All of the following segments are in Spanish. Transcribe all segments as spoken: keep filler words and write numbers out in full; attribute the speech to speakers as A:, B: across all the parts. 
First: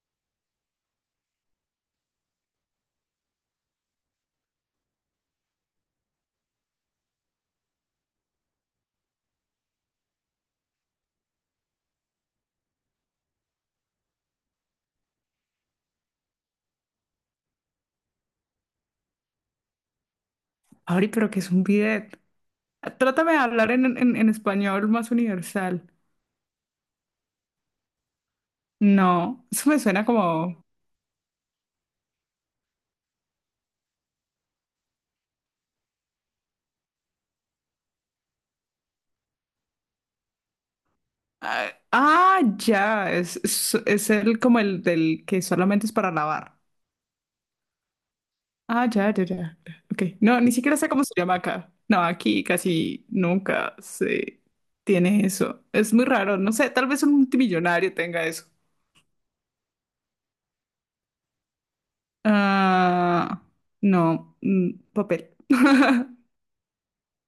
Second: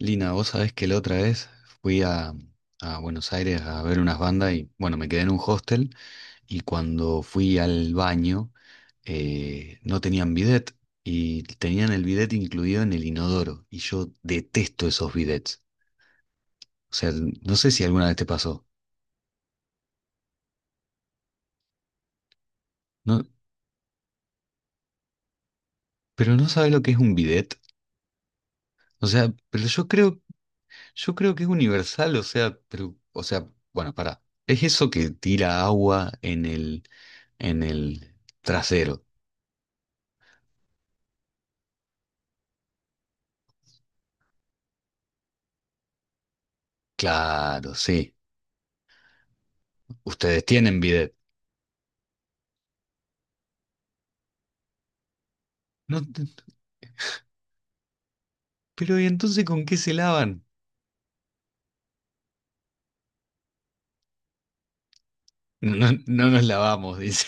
A: Lina, vos sabés que la otra vez fui a, a Buenos Aires a ver unas bandas y bueno, me quedé en un hostel y cuando fui al baño, eh, no tenían bidet y tenían el bidet incluido en el inodoro y yo detesto esos bidets. O sea, no sé si alguna vez te pasó.
B: Abri, pero ¿qué es un bidet?
A: No,
B: Trátame de hablar en, en- en español más universal.
A: pero no sabes lo que es un bidet. O sea,
B: No,
A: pero
B: eso me
A: yo
B: suena
A: creo,
B: como.
A: yo creo que es universal, o sea, pero, o sea, bueno, pará. Es eso que tira agua en el, en el trasero.
B: Ah, ah, ya, es, es, es el como el del que solamente es para lavar.
A: Claro, sí.
B: Ah, ya, ya, ya. Ok, no,
A: Ustedes
B: ni siquiera
A: tienen
B: sé cómo
A: bidet.
B: se llama acá. No, aquí casi nunca se tiene eso. Es
A: No,
B: muy
A: t-
B: raro,
A: t-
B: no sé, tal vez un multimillonario tenga eso.
A: pero ¿y entonces con qué se lavan?
B: Ah, no, mm, papel.
A: No, no no nos lavamos, dice.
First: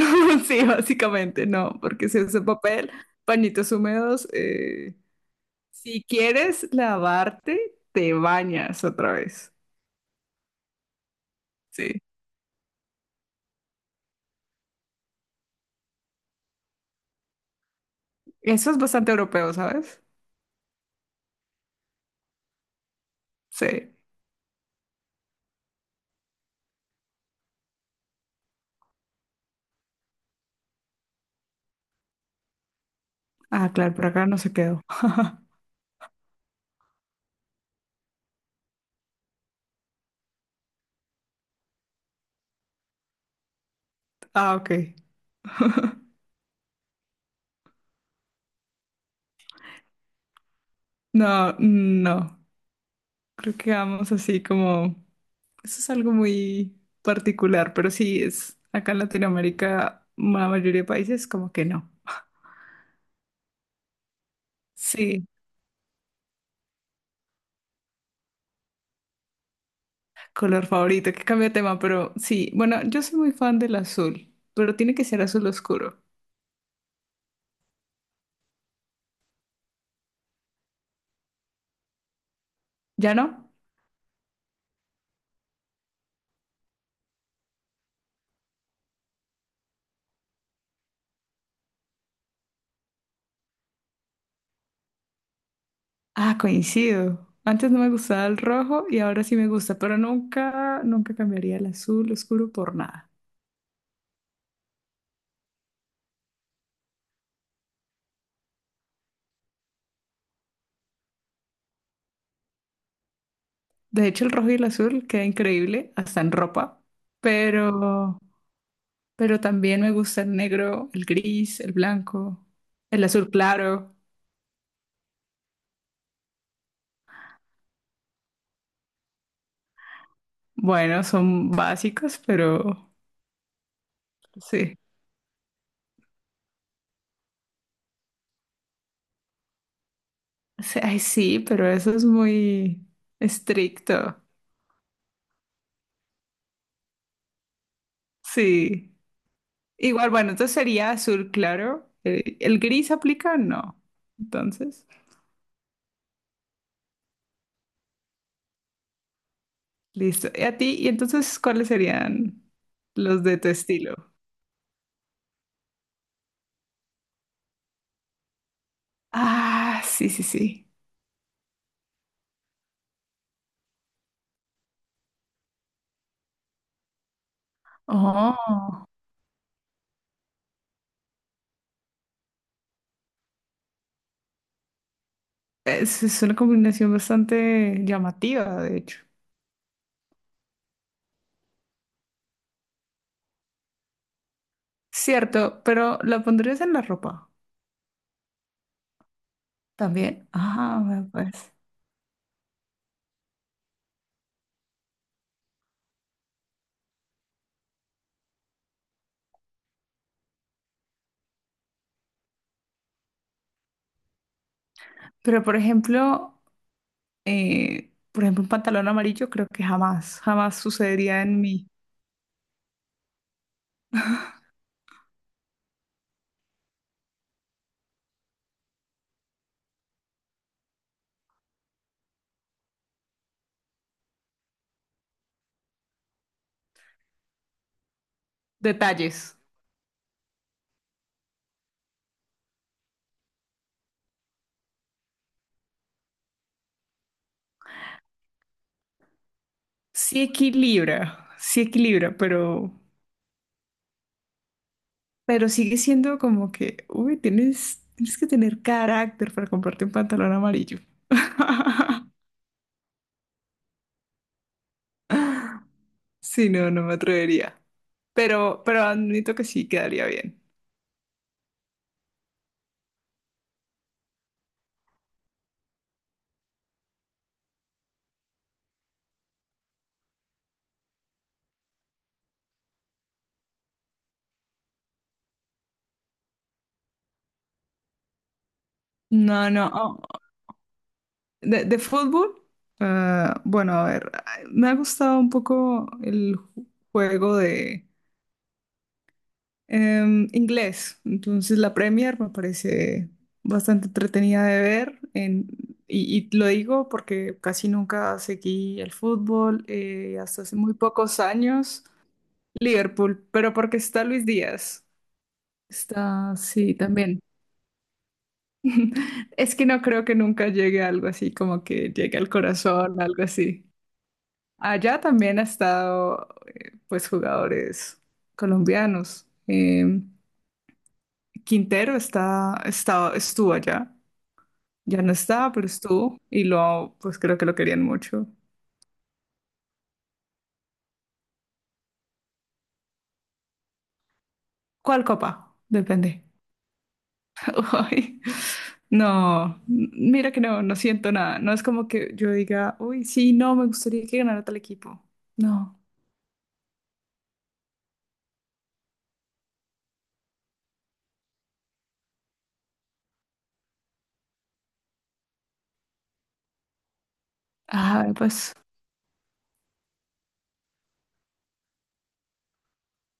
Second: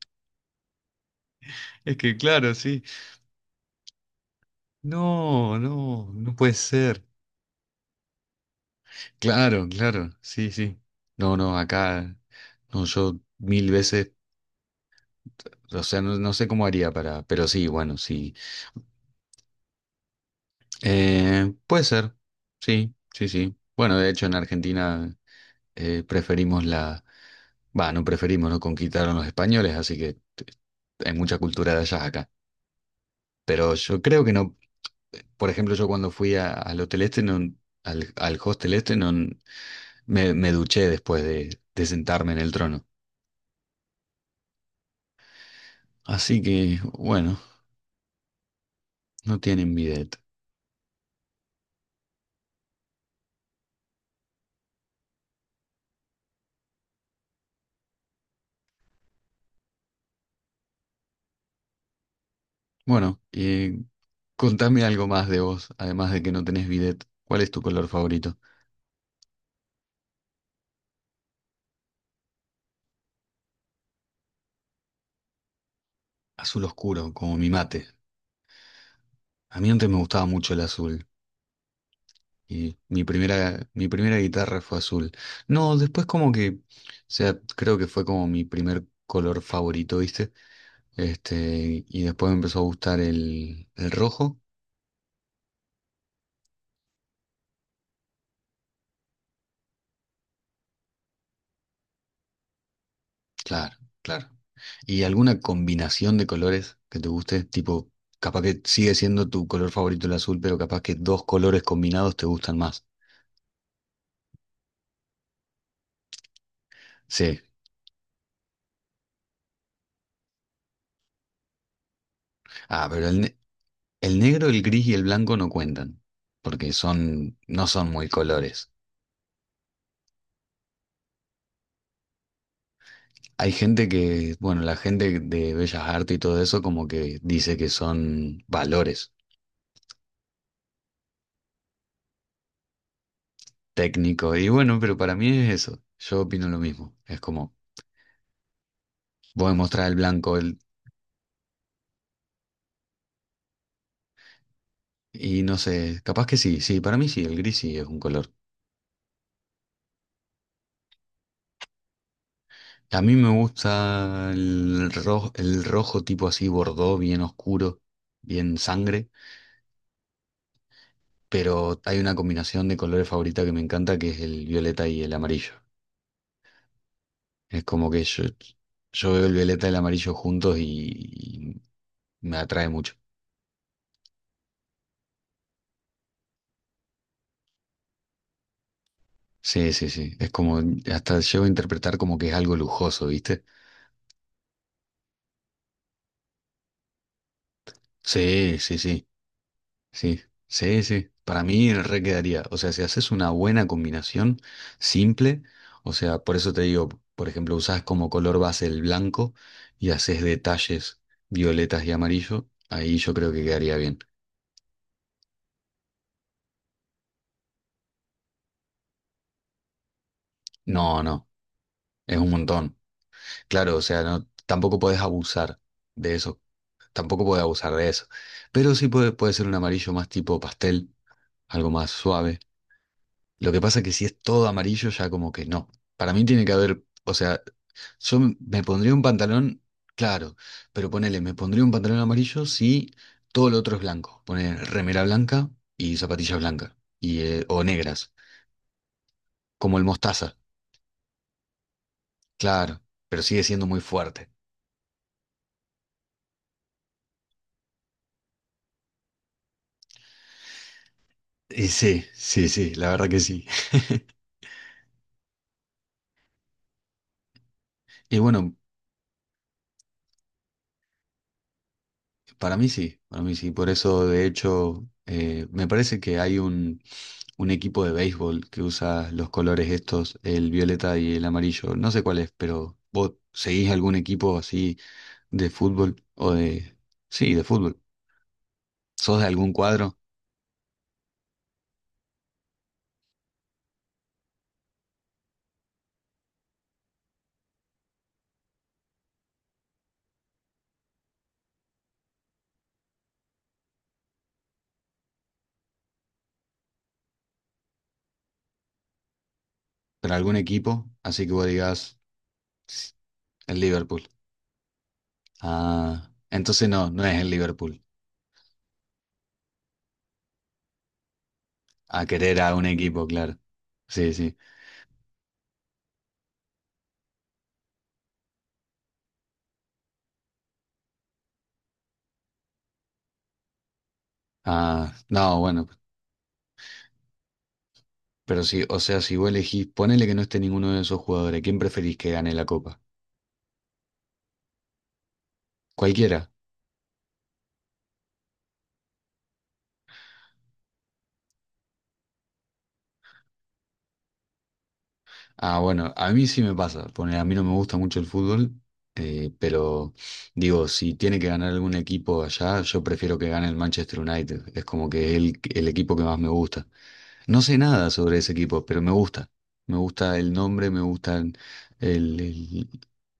B: Sí, básicamente, no,
A: Es
B: porque
A: que
B: si usa
A: claro, sí.
B: papel, pañitos húmedos, eh,
A: No,
B: si
A: no, no puede
B: quieres
A: ser.
B: lavarte, te bañas otra vez.
A: Claro, claro, sí, sí. No, no,
B: Sí.
A: acá, no, yo mil veces, o sea, no, no sé cómo haría para, pero sí, bueno, sí.
B: Eso es bastante europeo, ¿sabes?
A: Eh, puede ser, sí, sí, sí.
B: Sí.
A: Bueno, de hecho en Argentina, eh, preferimos la... Va, no preferimos, ¿no? Conquistaron los españoles, así que t- hay mucha cultura de allá acá.
B: Ah,
A: Pero
B: claro,
A: yo
B: por
A: creo
B: acá
A: que
B: no se
A: no,
B: quedó.
A: por ejemplo, yo cuando fui a- al hotel este, no, al, al hostel este, no, me, me duché después de, de sentarme en el trono.
B: Ah, ok.
A: Así que, bueno, no tienen bidet.
B: No, no. Creo que vamos así como. Eso es algo muy particular, pero sí es acá en Latinoamérica, la mayoría de países como que no.
A: Bueno, eh, contame algo
B: Sí.
A: más de vos, además de que no tenés bidet. ¿Cuál es tu color favorito?
B: Color favorito, que cambia de tema, pero sí, bueno, yo soy muy fan del azul, pero tiene que ser azul oscuro.
A: Azul oscuro, como mi mate. A mí antes me gustaba mucho el azul. Y mi
B: ¿Ya no?
A: primera, mi primera guitarra fue azul. No, después como que, o sea, creo que fue como mi primer color favorito, ¿viste? Este, y después me empezó a gustar el, el rojo.
B: Ah, coincido. Antes no me gustaba el rojo y ahora sí me gusta, pero nunca, nunca cambiaría el azul oscuro por nada.
A: Claro, claro. ¿Y alguna combinación de colores que te guste? Tipo, capaz que sigue siendo tu color favorito el azul, pero capaz que dos colores combinados te gustan más.
B: De hecho, el rojo y el azul queda increíble, hasta en ropa,
A: Sí.
B: pero, pero también me gusta el negro, el gris, el blanco,
A: Ah,
B: el
A: pero el,
B: azul
A: ne-
B: claro.
A: el negro, el gris y el blanco no cuentan, porque son, no son muy colores.
B: Bueno, son básicos, pero
A: Hay gente que, bueno, la
B: sí.
A: gente de Bellas Artes y todo eso como que dice que son valores
B: Sí, ay, sí, pero eso es muy estricto.
A: técnicos. Y bueno, pero para mí es eso. Yo opino lo mismo. Es como,
B: Sí.
A: voy a mostrar el
B: Igual, bueno,
A: blanco,
B: entonces
A: el,
B: sería azul claro. Eh, ¿El gris aplica? No. Entonces,
A: y no sé, capaz que sí, sí, para mí sí, el gris sí es un color.
B: listo. ¿Y a ti? ¿Y entonces cuáles serían
A: A mí
B: los
A: me
B: de tu estilo?
A: gusta el rojo, el rojo tipo así, bordó, bien oscuro, bien sangre,
B: Ah, sí, sí, sí.
A: pero hay una combinación de colores favorita que me encanta que es el violeta y el amarillo. Es como que yo,
B: Oh,
A: yo veo el violeta y el amarillo juntos y, y me atrae mucho.
B: es, es una combinación bastante llamativa, de hecho.
A: Sí, sí, sí. Es como, hasta llego a interpretar como que es algo lujoso, ¿viste?
B: Cierto, pero ¿la pondrías en la ropa
A: Sí, sí, sí, sí,
B: también?
A: sí,
B: Ah, vea,
A: sí. Para
B: pues.
A: mí re quedaría. O sea, si haces una buena combinación, simple, o sea, por eso te digo, por ejemplo, usás como color base el blanco y haces detalles violetas y amarillo, ahí yo creo que quedaría bien.
B: Pero, por ejemplo, eh, por ejemplo, un pantalón amarillo, creo que jamás, jamás
A: No,
B: sucedería
A: no,
B: en mí.
A: es un montón. Claro, o sea, no, tampoco podés abusar de eso, tampoco podés abusar de eso. Pero sí puede, puede ser un amarillo más tipo pastel, algo más suave. Lo que pasa es que si es todo amarillo, ya como que no. Para mí tiene que haber, o sea, yo m- me pondría un
B: Detalles.
A: pantalón, claro, pero ponele, me pondría un pantalón amarillo si todo lo otro es blanco. Poner remera blanca y zapatillas blancas, y, eh, o negras, como el
B: Sí
A: mostaza,
B: equilibra, sí equilibra, pero,
A: claro, pero sigue siendo muy fuerte.
B: pero sigue siendo como que, uy, tienes, tienes que tener carácter para comprarte un pantalón amarillo.
A: Y sí, sí, sí, la verdad que sí.
B: Sí, no, no me atrevería.
A: Y bueno,
B: Pero, pero admito que sí quedaría bien.
A: para mí sí, para mí sí. Por eso, de hecho, eh, me parece que hay un, un equipo de béisbol que usa los colores estos, el violeta y el amarillo. No sé cuál es, pero ¿vos seguís algún equipo así de fútbol o de...? Sí, de fútbol. ¿Sos de
B: No,
A: algún
B: no.
A: cuadro,
B: Oh, De, de fútbol, eh, bueno, a ver, me ha gustado un poco el ju- juego de Em, inglés, entonces la Premier me parece bastante entretenida de ver en- y, y lo digo porque casi nunca seguí el fútbol,
A: pero
B: eh,
A: algún
B: hasta hace muy
A: equipo?
B: pocos
A: Así que vos
B: años,
A: digas: "Ss,
B: Liverpool, pero
A: el
B: porque
A: Liverpool".
B: está Luis Díaz,
A: Ah,
B: está,
A: entonces
B: sí,
A: no, no
B: también.
A: es el Liverpool.
B: Es que no creo que nunca llegue a algo así, como que
A: A
B: llegue al
A: querer a un
B: corazón,
A: equipo,
B: algo
A: claro.
B: así.
A: Sí, sí.
B: Allá también ha estado, eh, pues, jugadores colombianos. Em, Quintero está, está, estuvo allá.
A: Ah,
B: Ya no
A: no,
B: está, pero
A: bueno.
B: estuvo. Y lo, pues creo que lo querían mucho.
A: Pero sí, o sea, si vos elegís, ponele que no esté ninguno de esos jugadores, ¿quién preferís que gane la copa?
B: ¿Cuál copa? Depende.
A: Cualquiera.
B: Ay, no, mira que no, no siento nada. No es como que yo diga, uy, sí, no, me gustaría que ganara tal equipo.
A: Ah,
B: No.
A: bueno, a mí sí me pasa, ponele, a mí no me gusta mucho el fútbol, eh, pero digo, si tiene que ganar algún equipo allá, yo prefiero que gane el Manchester United, es como que es el, el equipo que más me gusta. No sé nada
B: Ah,
A: sobre ese
B: pues
A: equipo, pero me gusta. Me gusta el nombre, me gustan el- el-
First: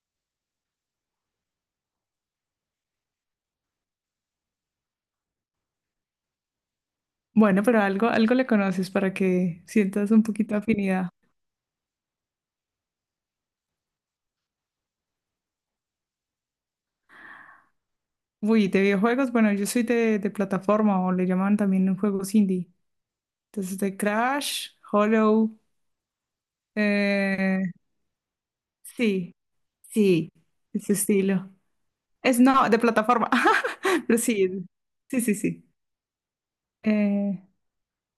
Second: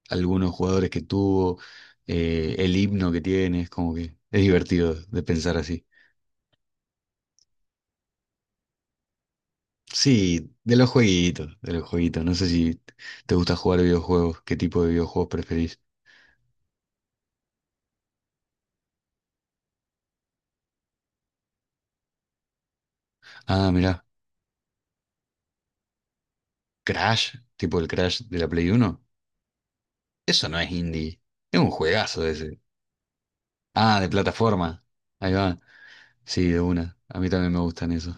A: algunos jugadores que tuvo, eh, el himno que tiene, es como que es divertido de pensar así.
B: bueno, pero algo, algo le conoces para que sientas un
A: Sí,
B: poquito de
A: de los
B: afinidad.
A: jueguitos, de los jueguitos. No sé si te gusta jugar videojuegos, qué tipo de videojuegos preferís.
B: Uy, de videojuegos, bueno, yo soy de, de plataforma o le llaman también en juegos indie.
A: Ah,
B: Entonces, de
A: mirá,
B: Crash, Hollow.
A: Crash,
B: eh,
A: tipo el Crash de la Play Uno.
B: Sí, sí,
A: Eso no es
B: ese
A: indie,
B: estilo.
A: es un juegazo
B: Es
A: ese.
B: no, de plataforma,
A: Ah, de
B: pero sí,
A: plataforma.
B: sí,
A: Ahí
B: sí,
A: va.
B: sí.
A: Sí, de una. A mí
B: Eh,
A: también me gustan esos.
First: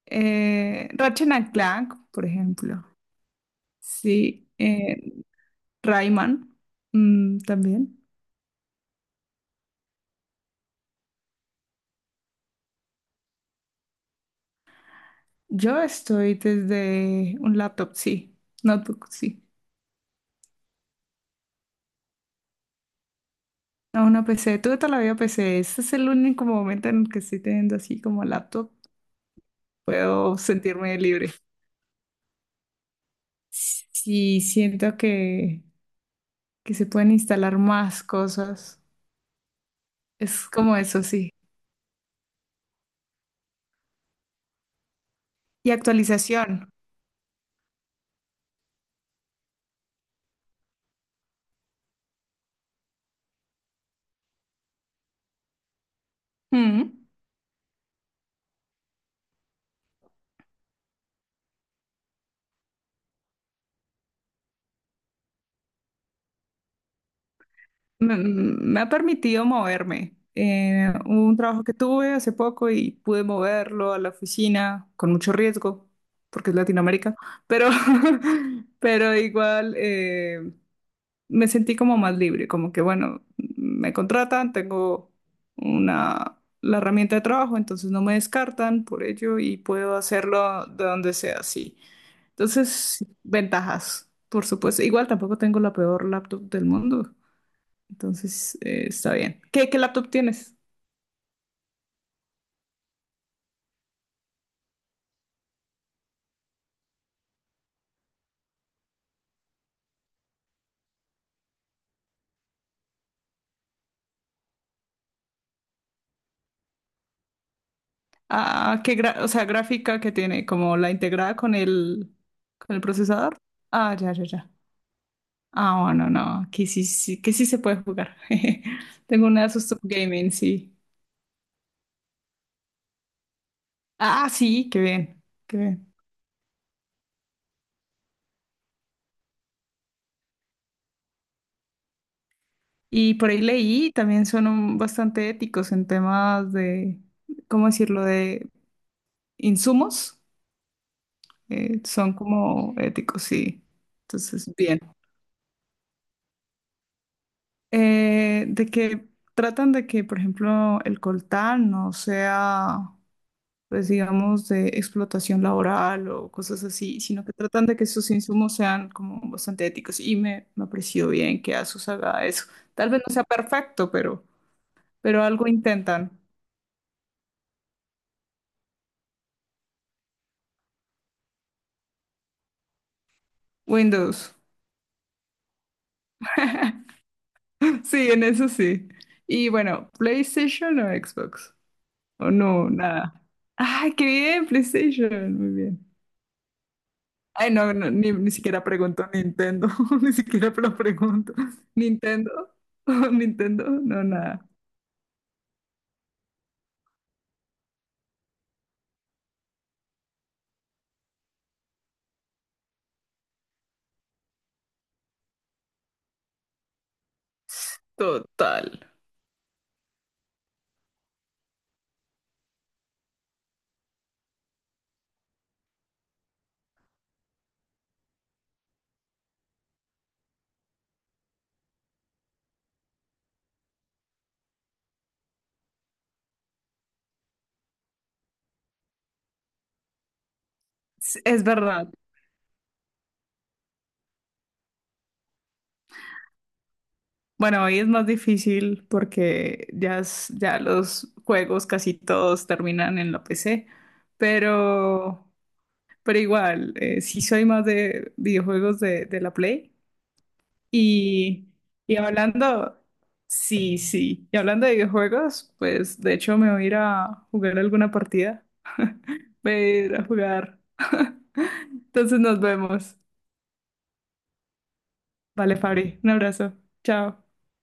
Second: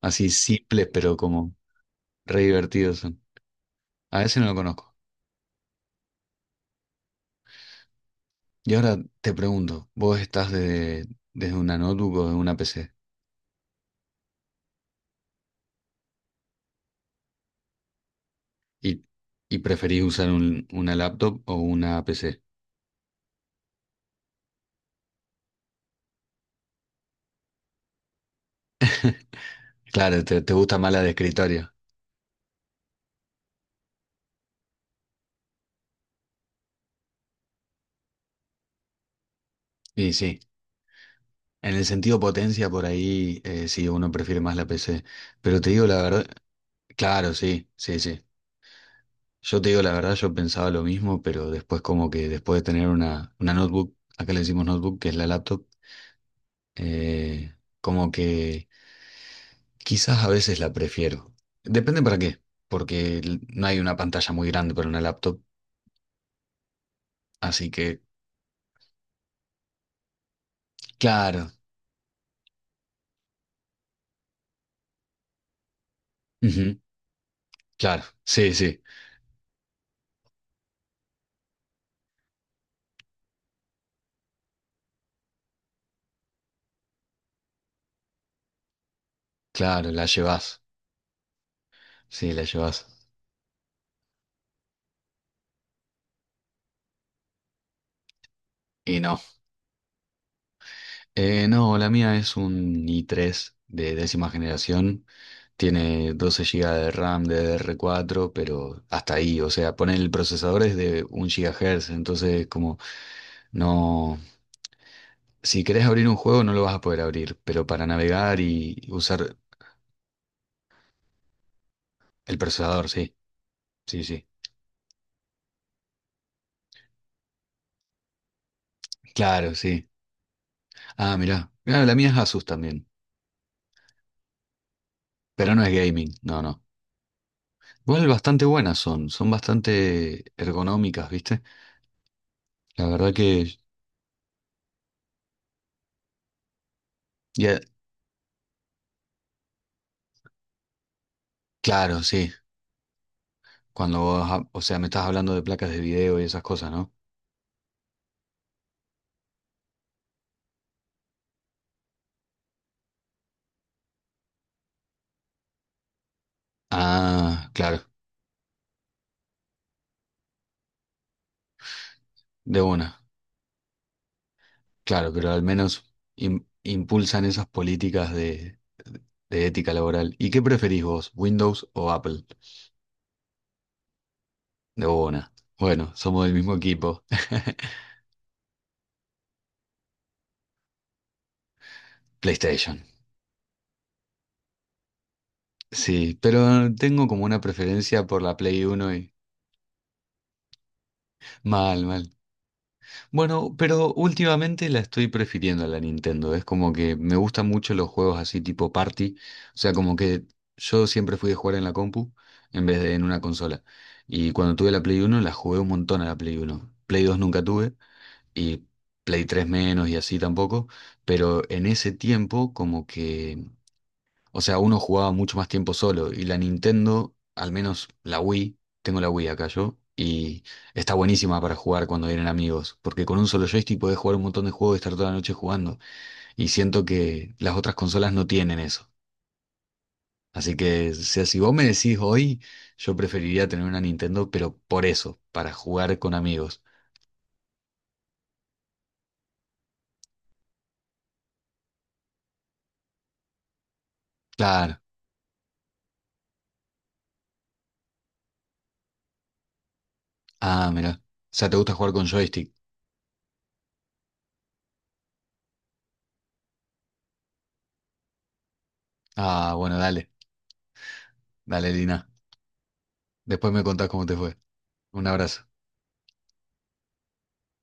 A: Así simples,
B: eh,
A: pero
B: Ratchet and
A: como
B: Clank, por
A: re
B: ejemplo.
A: divertidos son. A ese no
B: Sí,
A: lo conozco.
B: eh, Rayman, mm, también.
A: Y ahora te pregunto, ¿vos estás desde, desde una notebook o de una pe ce
B: Yo estoy desde un laptop, sí,
A: y,
B: notebook, sí.
A: y preferís usar un- una laptop o una pe ce?
B: A una P C, tuve toda la vida P C. Este es el único momento en el que estoy teniendo así como laptop.
A: Claro,
B: Puedo
A: te, te gusta más
B: sentirme
A: la de
B: libre.
A: escritorio.
B: Sí, siento que, que se pueden instalar más cosas.
A: Y sí,
B: Es como eso, sí.
A: en el sentido potencia por ahí, eh, sí, uno prefiere más la pe ce. Pero te
B: Y
A: digo la verdad,
B: actualización.
A: claro, sí, sí, sí. Yo te digo la verdad, yo pensaba lo mismo, pero después como que después de tener una, una notebook, acá le decimos notebook, que es la laptop,
B: Mm.
A: eh, como que quizás a veces la prefiero. Depende para qué, porque l- no hay una pantalla muy grande para una laptop. Así que,
B: Me, me ha permitido moverme. Eh, hubo un
A: claro,
B: trabajo que tuve hace poco y pude moverlo a la oficina con mucho riesgo, porque es
A: ujú,
B: Latinoamérica, pero,
A: claro, sí, sí,
B: pero igual. Eh, me sentí como más libre, como que bueno, me contratan, tengo una, la herramienta de trabajo, entonces no me descartan por ello y
A: claro,
B: puedo
A: la llevas.
B: hacerlo de donde sea, sí.
A: Sí, la
B: Entonces,
A: llevas.
B: sí, ventajas, por supuesto. Igual tampoco tengo la peor laptop del mundo, entonces eh,
A: Y
B: está
A: no.
B: bien. ¿Qué, qué laptop tienes?
A: Eh, no, la mía es un i tres de décima generación. Tiene doce gigas de RAM de D D R cuatro, pero hasta ahí. O sea, poner el procesador es de un GHz. Entonces, como no. Si querés abrir un juego, no lo vas a poder abrir. Pero para navegar y
B: Ah, ¿qué gra- o
A: usar
B: sea, gráfica que tiene, como la integrada con el,
A: el
B: con el
A: procesador, sí.
B: procesador. Ah,
A: Sí,
B: ya,
A: sí.
B: ya, ya. Ah, bueno, no, que sí, sí, que sí se puede jugar. Tengo un
A: Claro,
B: Asus Top
A: sí.
B: Gaming, sí.
A: Ah, mirá. Mirá, la mía es Asus también.
B: Ah, ah, sí, qué bien,
A: Pero
B: qué
A: no es
B: bien.
A: gaming. No, no. Igual bastante buenas son. Son bastante ergonómicas, ¿viste? La verdad
B: Y por ahí
A: que.
B: leí, también son un- bastante éticos en temas de,
A: Y a-
B: ¿cómo decirlo?, de insumos. Eh,
A: Claro,
B: son
A: sí.
B: como éticos, sí.
A: Cuando vos, ha-
B: Entonces,
A: o sea,
B: bien.
A: me estás hablando de placas de video y esas cosas, ¿no?
B: Eh, de que tratan de que, por ejemplo, el coltán no sea pues digamos, de explotación laboral o cosas así, sino que
A: Ah,
B: tratan de
A: claro,
B: que sus insumos sean como bastante éticos. Y me, me apreció bien que ASUS haga eso.
A: de
B: Tal
A: una.
B: vez no sea perfecto, pero,
A: Claro,
B: pero
A: pero al
B: algo
A: menos
B: intentan.
A: im- impulsan esas políticas de, de, ética laboral. ¿Y qué preferís vos, Windows o Apple?
B: Windows.
A: De una. Bueno, somos del mismo equipo.
B: Sí, en eso sí. Y bueno, ¿PlayStation o Xbox? O no,
A: PlayStation.
B: nada. ¡Ay, qué bien! PlayStation, muy bien.
A: Sí, pero tengo como una
B: Ay, no, no,
A: preferencia
B: ni,
A: por
B: ni
A: la Play
B: siquiera
A: uno
B: pregunto
A: y...
B: Nintendo, ni siquiera lo pregunto.
A: Mal, mal.
B: ¿Nintendo?
A: Bueno,
B: ¿Nintendo?
A: pero
B: No, nada.
A: últimamente la estoy prefiriendo a la Nintendo. Es como que me gustan mucho los juegos así tipo party. O sea, como que yo siempre fui de jugar en la compu en vez de en una consola. Y cuando tuve la Play Uno la jugué un montón a la Play Uno, Play Dos nunca tuve y
B: Total.
A: Play Tres menos y así tampoco. Pero en ese tiempo como que, o sea, uno jugaba mucho más tiempo solo y la Nintendo, al menos la Wii, tengo la Wii acá yo, y está buenísima para jugar cuando vienen amigos, porque con un solo joystick podés jugar un montón de juegos y estar toda la noche jugando, y siento que las otras consolas no tienen eso. Así que, o
B: Es
A: sea, si
B: es
A: vos me
B: verdad.
A: decís hoy, yo preferiría tener una Nintendo, pero por eso, para jugar con amigos.
B: Bueno, hoy es más difícil porque ya, es- ya los juegos casi todos terminan en la P C,
A: Claro.
B: pero, pero igual, eh, sí soy más de videojuegos de, de la Play.
A: Ah, mira. O sea,
B: Y,
A: ¿te gusta jugar
B: y
A: con joystick?
B: hablando, sí, sí, y hablando de videojuegos, pues de hecho me voy a ir a jugar alguna partida.
A: Ah,
B: Voy a
A: bueno,
B: ir a
A: dale.
B: jugar.
A: Dale, Lina.
B: Entonces nos vemos.
A: Después me contás cómo te fue. Un abrazo.
B: Vale, Fabri, un abrazo. Chao.